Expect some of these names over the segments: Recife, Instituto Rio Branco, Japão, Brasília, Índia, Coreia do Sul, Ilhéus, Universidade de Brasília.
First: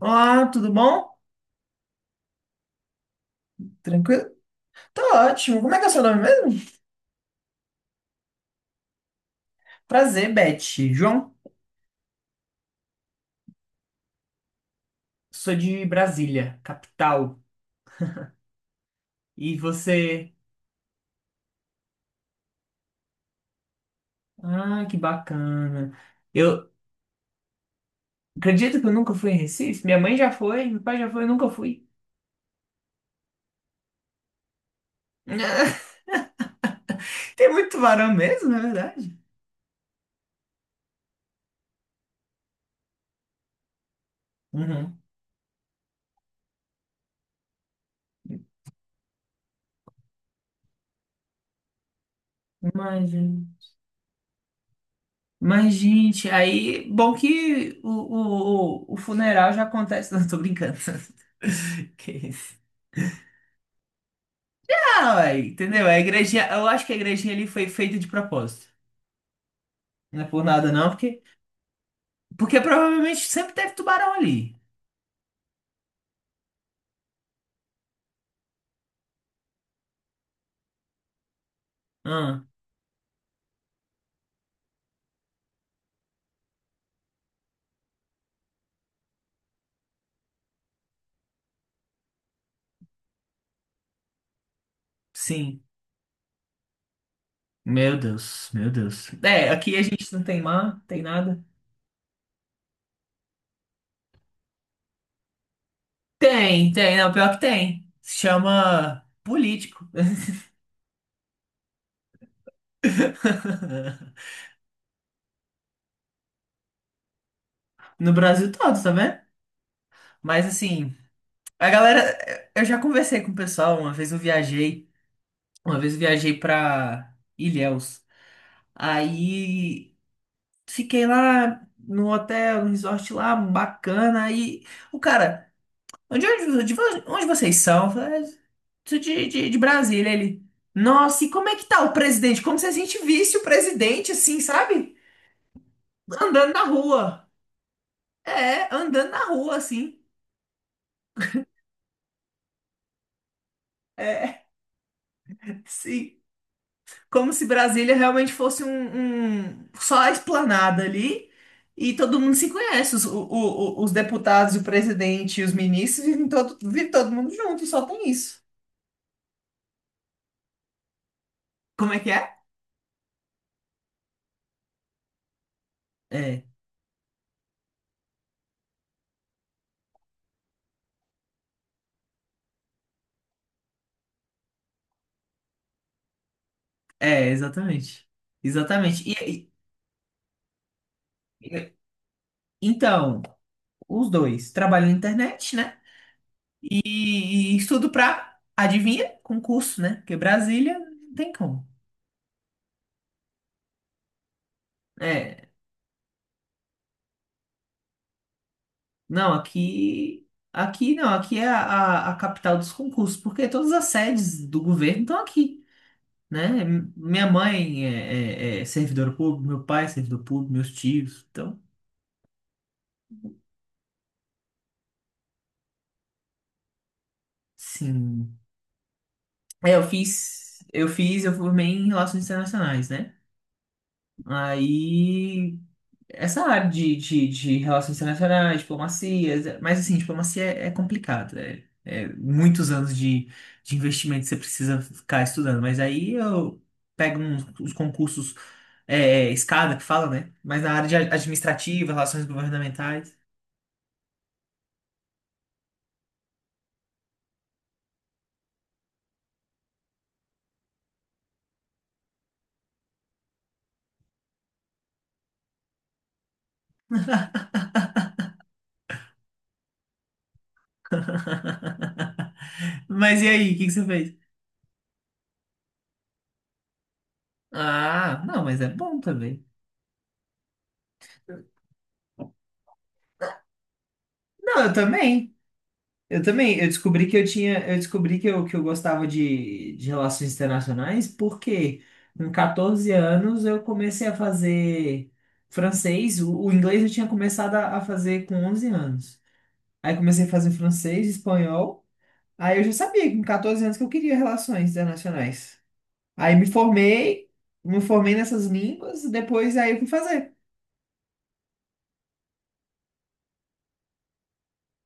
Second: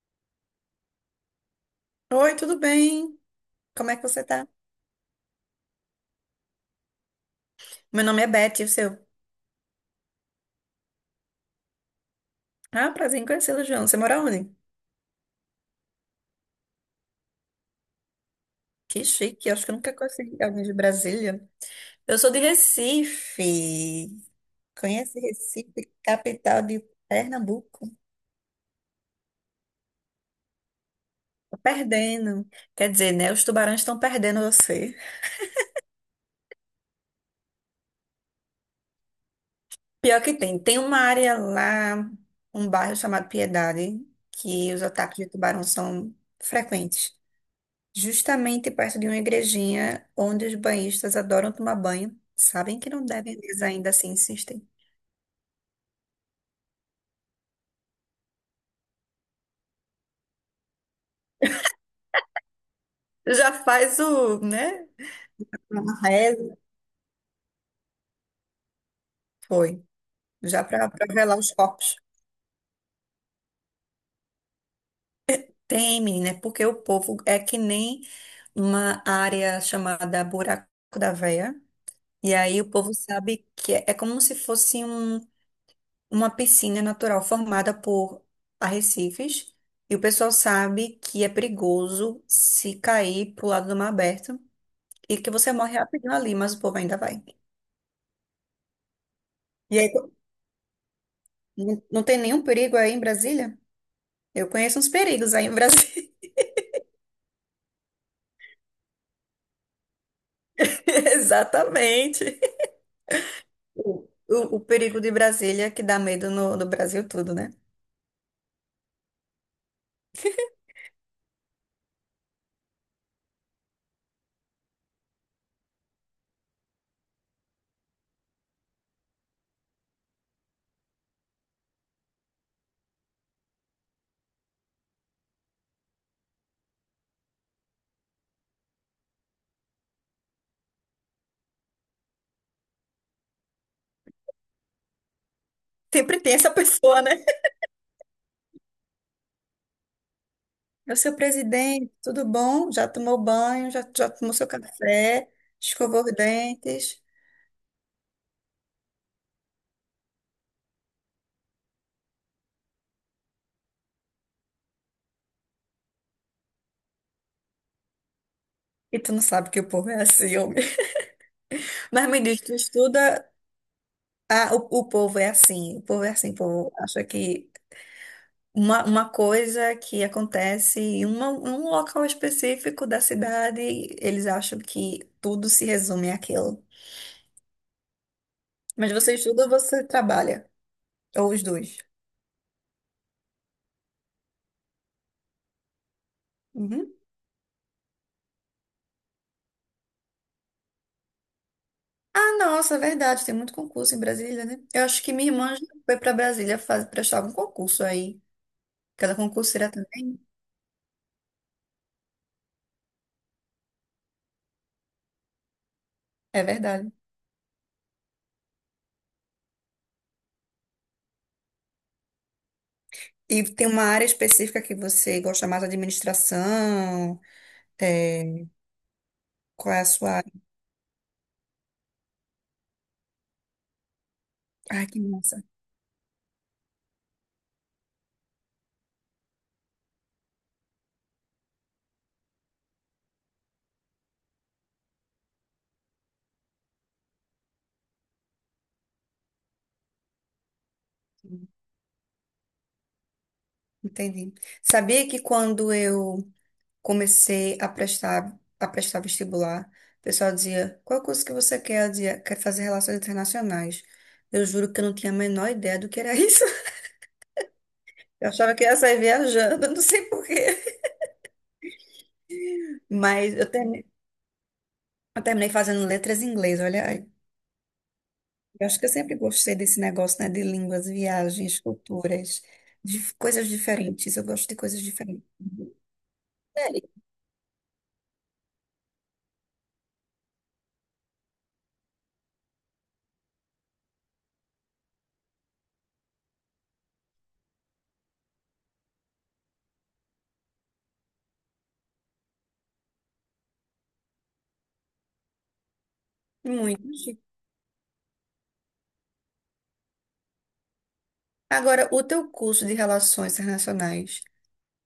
Olá, tudo bom? Oi, tudo bem? Como é que você Tranquilo? tá? Tô ótimo. Como é que é o seu nome mesmo? Meu nome é Beth, e o seu? Prazer, Beth. João, Ah, prazer em conhecê-lo, João. Você mora onde? sou de Brasília, capital. Que chique, E acho que eu nunca você? conheci alguém de Brasília. Eu sou de Recife. Ah, que Conhece bacana. Recife, capital Eu de Pernambuco? acredito que eu nunca fui em Recife. Minha mãe já foi, meu pai já foi, eu nunca Tô fui. perdendo. Quer dizer, né? Os tubarões estão perdendo você. Tem muito tubarão mesmo, na verdade? Pior que tem. Tem uma área lá, um bairro chamado Piedade, que os Uhum. ataques de tubarão são frequentes. Justamente perto de uma igrejinha onde os banhistas adoram tomar banho. Sabem que não Imagina. devem, mas ainda assim insistem. Mas, gente, aí, bom que o funeral já acontece. Não, tô brincando. Que isso. Já faz o, né? Ah, ué, entendeu? A Uma igrejinha, reza eu acho que a igrejinha ali foi feita de propósito. foi, Não é por já nada, para não, porque, velar os corpos. porque provavelmente sempre teve tubarão ali. Tem, menina, é porque o povo é que nem uma área chamada Buraco da Veia. E Ah, aí o povo sabe que é, é como se fosse uma piscina natural formada por arrecifes. E o pessoal sabe que é perigoso se cair pro lado do mar aberto. E que você sim. morre rapidinho ali, mas o povo ainda vai. Meu Deus, meu Deus. É, aqui E a aí, gente não tem mar, tem nada. não tem nenhum perigo aí em Brasília? Eu conheço uns perigos aí em Brasília. Tem, tem, não, pior que tem. Se chama político. Exatamente. O, o- o perigo de Brasília é que dá medo no Brasil tudo, né? No Brasil todo, tá vendo? Mas assim, a galera, eu já conversei com o pessoal, uma vez eu viajei pra Ilhéus. Aí, fiquei lá no hotel, no resort lá, bacana. E o cara, onde, é onde, de vo- onde vocês são? Eu falei, "Ah, sou de Brasília." Ele, nossa, e como é que tá o presidente? Como se a gente visse o presidente, assim, sabe? Sempre tem essa Andando na pessoa, né? rua. É, andando na rua, assim. É o seu presidente, tudo bom? Já tomou banho, já tomou É, seu café, escovou os sim. dentes. Como se Brasília realmente fosse só a esplanada ali e todo mundo se conhece, os deputados, e o presidente e os ministros vive todo mundo junto, só tem isso. E tu não sabe que o povo é assim, homem. Como é Mas que é? me diz, tu estuda. Ah, o povo é assim, o povo é assim, o É, povo acha que uma coisa que acontece em um local específico da cidade, eles acham que tudo se resume àquilo. Exatamente. Mas Exatamente. você estuda ou E, você trabalha? Ou os e- e- dois? então, os dois trabalham na internet, né? Uhum. E, e estudo pra, adivinha? Concurso, né? Porque Brasília não tem como. Ah, nossa, é verdade, tem muito concurso em Brasília, né? Eu acho que minha irmã já foi para Brasília fazer, prestar algum concurso aí. Cada Não, concurseira também. aqui. Aqui não, aqui é a, a capital dos concursos, porque todas as sedes do governo estão aqui, É né? verdade. Minha mãe é servidora pública, meu pai é servidor público, meus tios, então, E tem uma área específica que você gosta mais, administração, sim. é, É, qual é a sua... área? Eu formei em relações internacionais, né? Ai, que massa. Aí. Essa área de relações internacionais, diplomacia, mas assim, diplomacia é complicado. É muitos anos de investimento que você precisa ficar estudando. Mas aí eu pego uns, os concursos escada que fala, né? Mas na área de administrativa, relações governamentais. Entendi. Sabia que quando eu comecei a prestar vestibular. O pessoal dizia, qual curso que você quer? Eu dizia, quer fazer relações internacionais. Eu juro que eu não tinha a menor ideia do que era isso. Eu achava que ia sair viajando, não sei por quê. Mas e Mas aí, o que que você fez? eu terminei fazendo letras em inglês, olha aí. Ah, não, mas Eu é acho que eu bom sempre também. gostei desse negócio, né, de línguas, viagens, culturas, de coisas diferentes. Eu gosto de Não, eu coisas diferentes. também. Eu também, Sério, eu descobri que eu gostava de relações internacionais porque com 14 anos eu comecei a fazer francês, o inglês eu tinha começado a fazer com 11 anos. Aí comecei a fazer francês, espanhol, aí eu já sabia que com 14 anos que eu queria relações internacionais. Aí me muito. Chique. formei, me formei nessas línguas, depois aí eu fui fazer. Agora, o teu curso de relações internacionais,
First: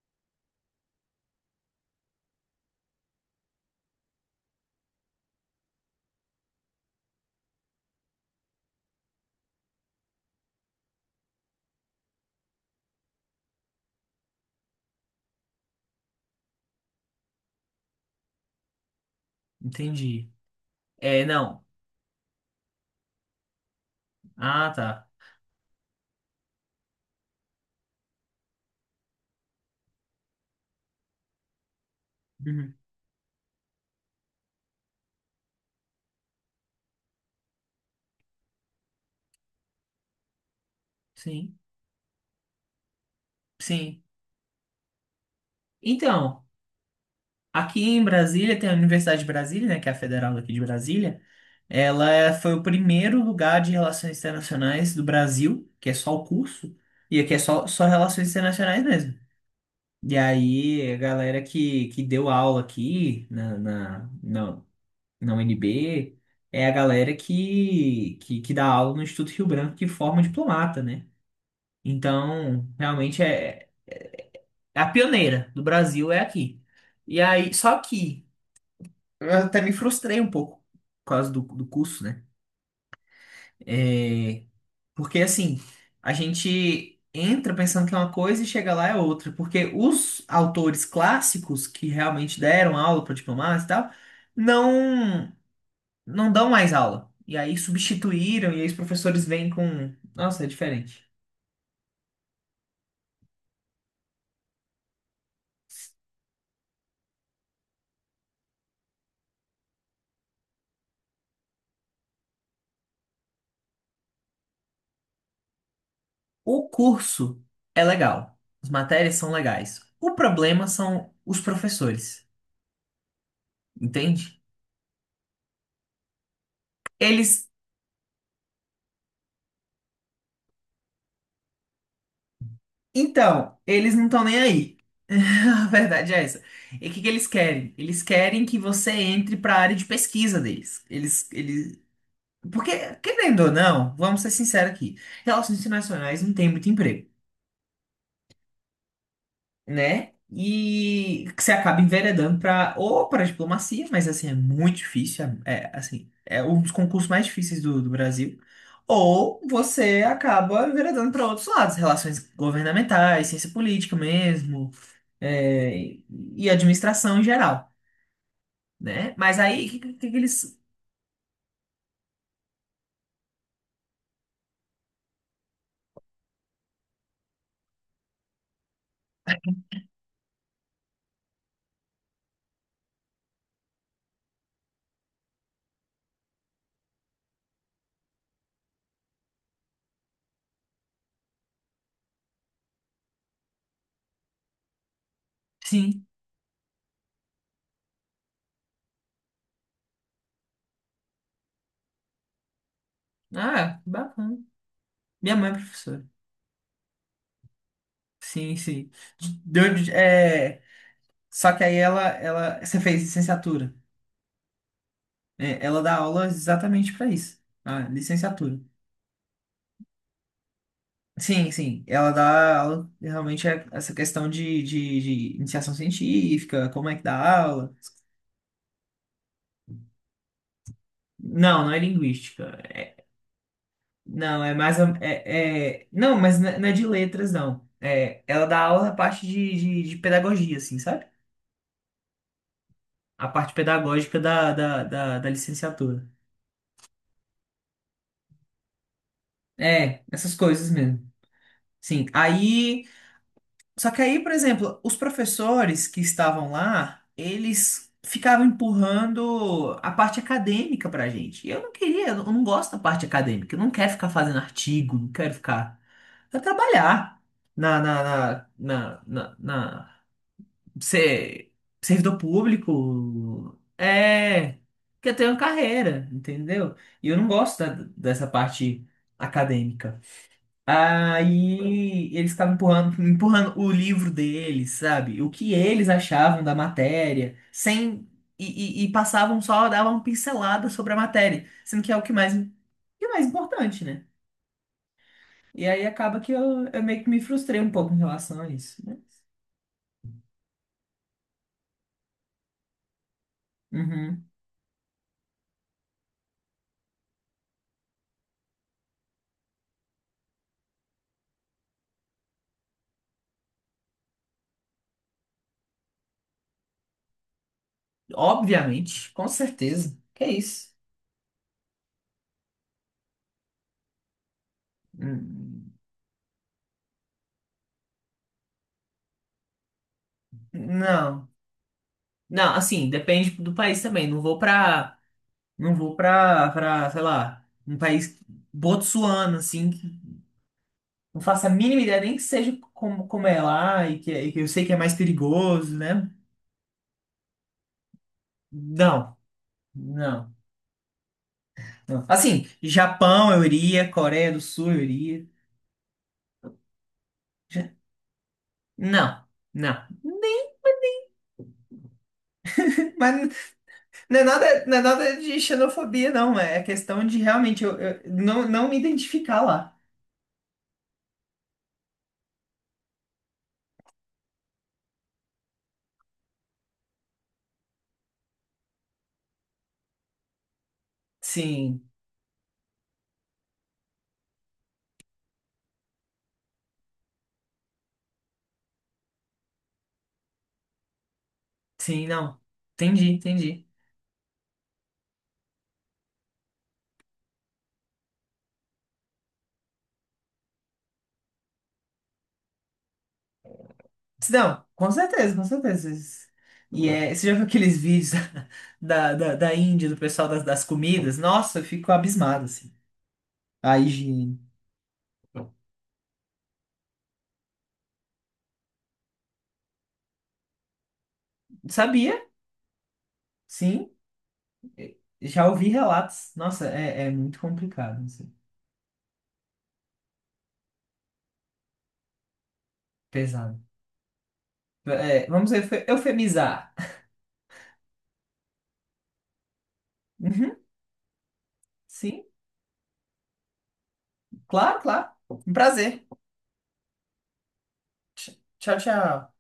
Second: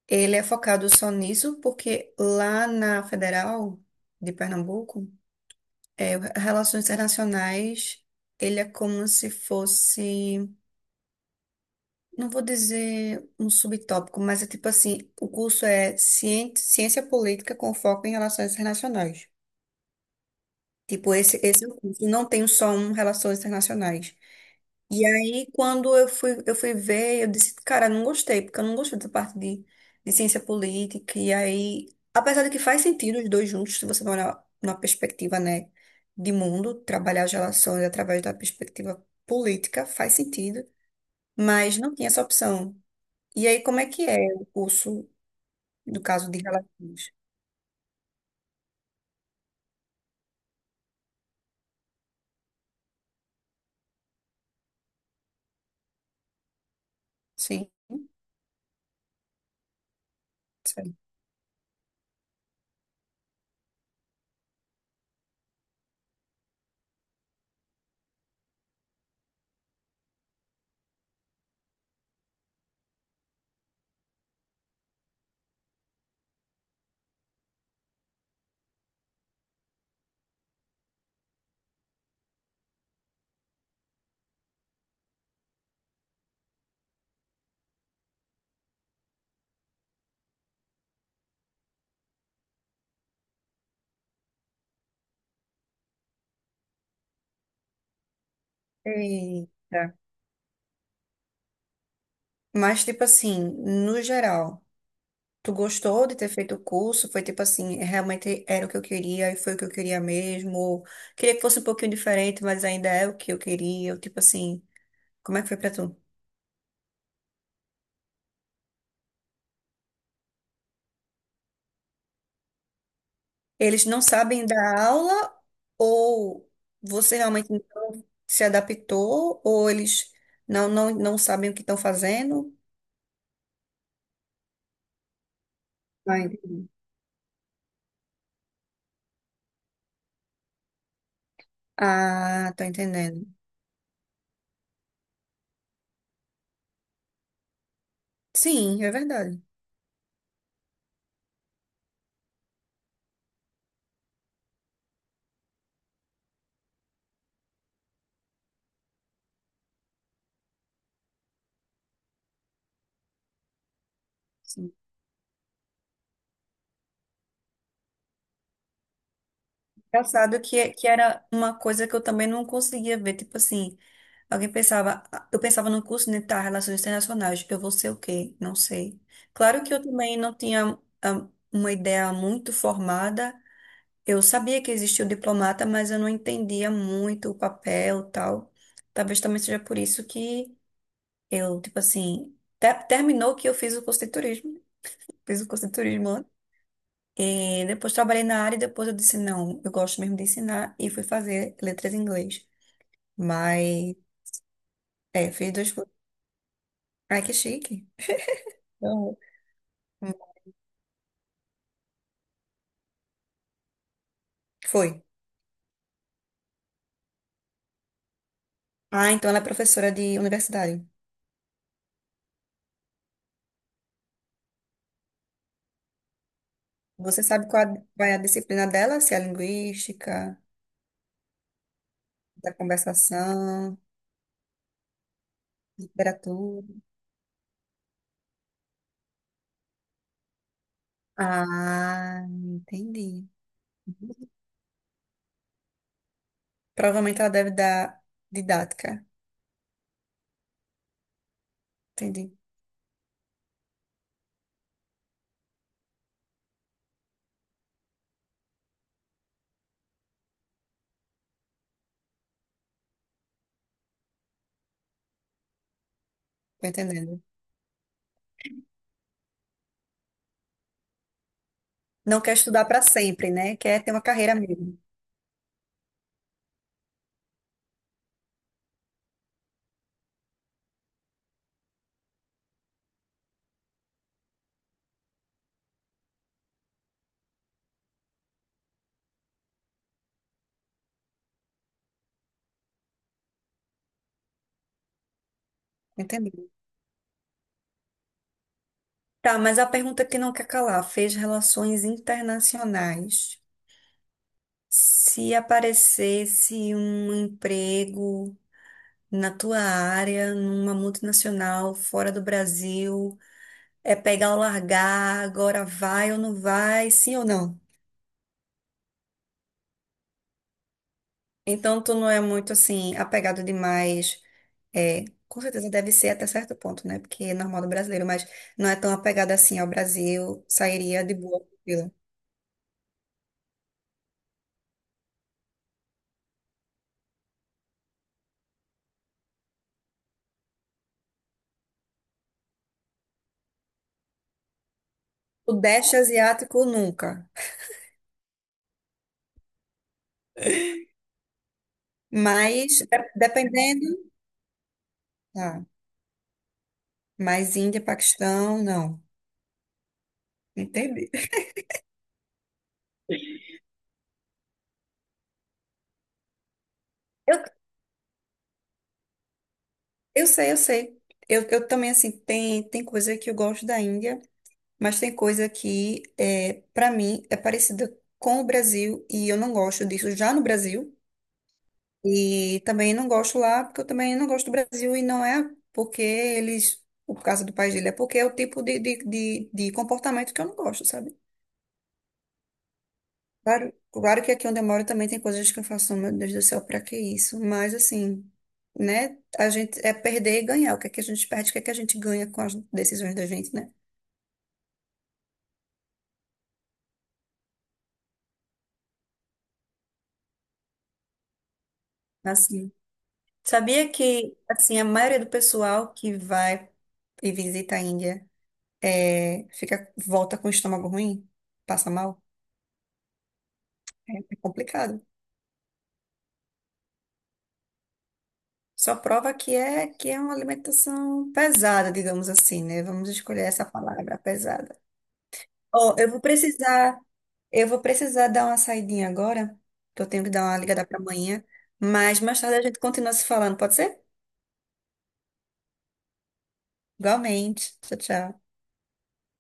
ele é focado só nisso porque lá na Federal de Pernambuco, é, Relações Internacionais, ele é como se fosse, não vou dizer um subtópico, mas é tipo assim, o curso é Ciência Política com foco em Relações Internacionais. Entendi. Tipo, É, esse, não. esse é o curso, não tem só um Relações Internacionais. Ah, E tá. aí, quando eu fui ver, eu disse, cara, não gostei, porque eu não gostei dessa parte de ciência política. E aí, apesar de que Uhum. faz sentido os dois juntos, se você for olhar numa perspectiva, né, de mundo, trabalhar as relações através da perspectiva política, faz sentido, Sim, mas não tinha essa opção. E aí, como é sim. que é o curso, no caso de Então, relações? aqui em Brasília tem a Universidade de Brasília, né, que é a federal aqui de Brasília. Ela foi o primeiro lugar de relações internacionais do Brasil, que é só o curso, e aqui é só, Sim, só relações internacionais mesmo. E aí, sim. a galera que deu aula aqui na UNB é a galera que dá aula no Instituto Rio Branco, que forma diplomata, né? Então, realmente é a pioneira do Brasil é aqui. E aí, só que eu até me frustrei um pouco por causa do curso, né? É, porque assim, a gente entra pensando que é uma coisa e chega lá é outra. Porque os autores clássicos que realmente deram aula para diplomatas e tal, não, não dão mais aula. E aí substituíram, e aí os professores vêm Eita. com. Nossa, é diferente. Mas, tipo assim, no geral. Tu gostou de ter feito o curso? Foi tipo assim, realmente era o que eu queria e foi o que eu queria mesmo? Ou queria que fosse um pouquinho diferente, mas ainda é o que eu queria? Ou tipo assim, como é que foi pra tu? O curso é legal, as matérias são legais. O problema são os professores, Eles não entende? sabem dar aula ou você realmente Eles não se adaptou ou eles não sabem o que estão fazendo? Então, eles não estão nem aí. A verdade Ah, é essa. entendi. E o que que eles querem? Eles querem que você entre para a área de pesquisa deles. Eles... Ah, tô Porque, entendendo. querendo ou não, vamos ser sinceros aqui, relações internacionais não tem muito emprego, Sim, é verdade. né? E que você acaba enveredando para ou para diplomacia, mas assim, é muito difícil, assim, é um dos concursos mais difíceis do Brasil. Ou você acaba enveredando para outros lados, relações governamentais, ciência política mesmo Sim. é, e administração em geral, né? Mas aí, o que que Engraçado eles... que, é, que era uma coisa que eu também não conseguia ver, tipo assim. Alguém pensava, "Ah, eu pensava no curso, né, tá, Relações Internacionais, eu vou ser o quê? Não sei. Claro que eu também não tinha uma ideia muito formada. Eu sabia que existia o diplomata, mas eu não entendia muito o papel, e tal. Talvez também seja por isso que eu, tipo assim, terminou que eu fiz o curso de turismo. Fiz o curso de Sim. turismo lá. E depois trabalhei na área e depois eu disse, não, eu gosto mesmo de ensinar e fui fazer letras em inglês. Ah, que Mas, bacana. é, Minha mãe fiz é dois cursos. professora. Ai, que chique. Sim, sim. Uhum. Deu, é, só que aí ela... Você fez licenciatura. Foi. É, ela dá aula exatamente para isso. Ah, licenciatura. Ah, então ela é professora de universidade. Sim, sim. Ela dá aula, realmente, é essa questão de iniciação científica, como é que Você dá sabe qual aula. Vai a disciplina dela? Se é linguística, Não, não é da linguística. conversação, Não, é mais. Não, mas não é literatura. não é de letras, não. É, ela dá aula na parte de pedagogia, assim, sabe? Ah, A entendi. parte pedagógica da licenciatura. Provavelmente ela deve dar didática. É, essas coisas mesmo. Sim. Entendi. Aí. Só que aí, por exemplo, os professores que estavam lá, eles ficavam empurrando a parte acadêmica pra gente. E eu não queria, eu não gosto da parte acadêmica. Eu não quero ficar fazendo artigo, não quero ficar. Eu quero Tô entendendo. trabalhar na, na, na, na, na, na- ser servidor Não quer estudar para sempre, né? público Quer ter uma carreira mesmo. quer ter uma carreira, entendeu? E eu não gosto dessa parte acadêmica. Aí eles estavam empurrando o livro deles, sabe? O que eles achavam da matéria, sem e, e passavam só, davam uma pincelada sobre a matéria, sendo que é o que é mais importante, né? E aí acaba que Entendi. eu meio que me frustrei um pouco em relação a isso, né? Tá, mas a pergunta que não quer calar fez relações internacionais. Uhum. Se aparecesse um emprego na tua área, numa multinacional, fora do Brasil, é pegar ou largar, agora vai ou não vai, sim ou não. Obviamente, com certeza. Que é isso. Então, tu não é muito assim, apegado demais. É, com certeza Hum, deve ser até certo ponto, né? Porque é normal do brasileiro, mas não é tão apegado assim ao Brasil, sairia de Não. boa. Tranquila. Não, assim, depende do país também. Não vou pra. Não vou pra, sei lá, um país botsuano, assim, que não faço a mínima ideia nem que seja como é lá e que eu sei que é mais O perigoso, Sudeste né? asiático, nunca. Não, não, não. Assim, Mas, Japão eu dependendo, iria, Coreia do Sul eu iria. tá. Mas Índia, Paquistão, não. Não, não. Entendi. Mas não é nada, não é nada de xenofobia, não. É questão de Eu realmente eu não me identificar lá. Eu sei, eu sei. Eu também, assim, tem coisa que eu gosto da Índia, mas tem coisa que, é, para mim, é parecida com o Brasil e eu não gosto disso já no Brasil. Sim. E também não gosto lá, porque eu também não gosto do Brasil e não é porque eles, por causa do país dele, é porque é o tipo de comportamento que eu não gosto, sabe? Sim, não. Entendi, entendi. Claro, claro que aqui onde eu moro também tem coisas que eu faço, "Oh, meu Deus do céu, pra que isso? Mas assim, né? A gente é perder e ganhar. O que é que a gente perde, o que é que a gente ganha com as decisões da gente, né? Não, com certeza, com certeza. E você já viu aqueles vídeos da Índia, do pessoal das comidas? Nossa, eu fico abismado, Assim, assim. A sabia que higiene. assim a maioria do pessoal que vai e visita a Índia é, fica volta com o estômago ruim, passa Sabia, mal, sim. é é complicado. Já ouvi relatos. Nossa, é muito complicado, assim. Só prova que é uma alimentação pesada, digamos assim, né? Vamos escolher Pesado. essa palavra, pesada. É, vamos Ó, eufemizar. Eu vou precisar dar uma saidinha agora, que eu tenho que dar Uhum, uma ligada para amanhã, mas sim, mais tarde a gente continua se falando, pode ser? claro, claro. Um prazer. Igualmente. Tchau, tchau. Tchau, tchau.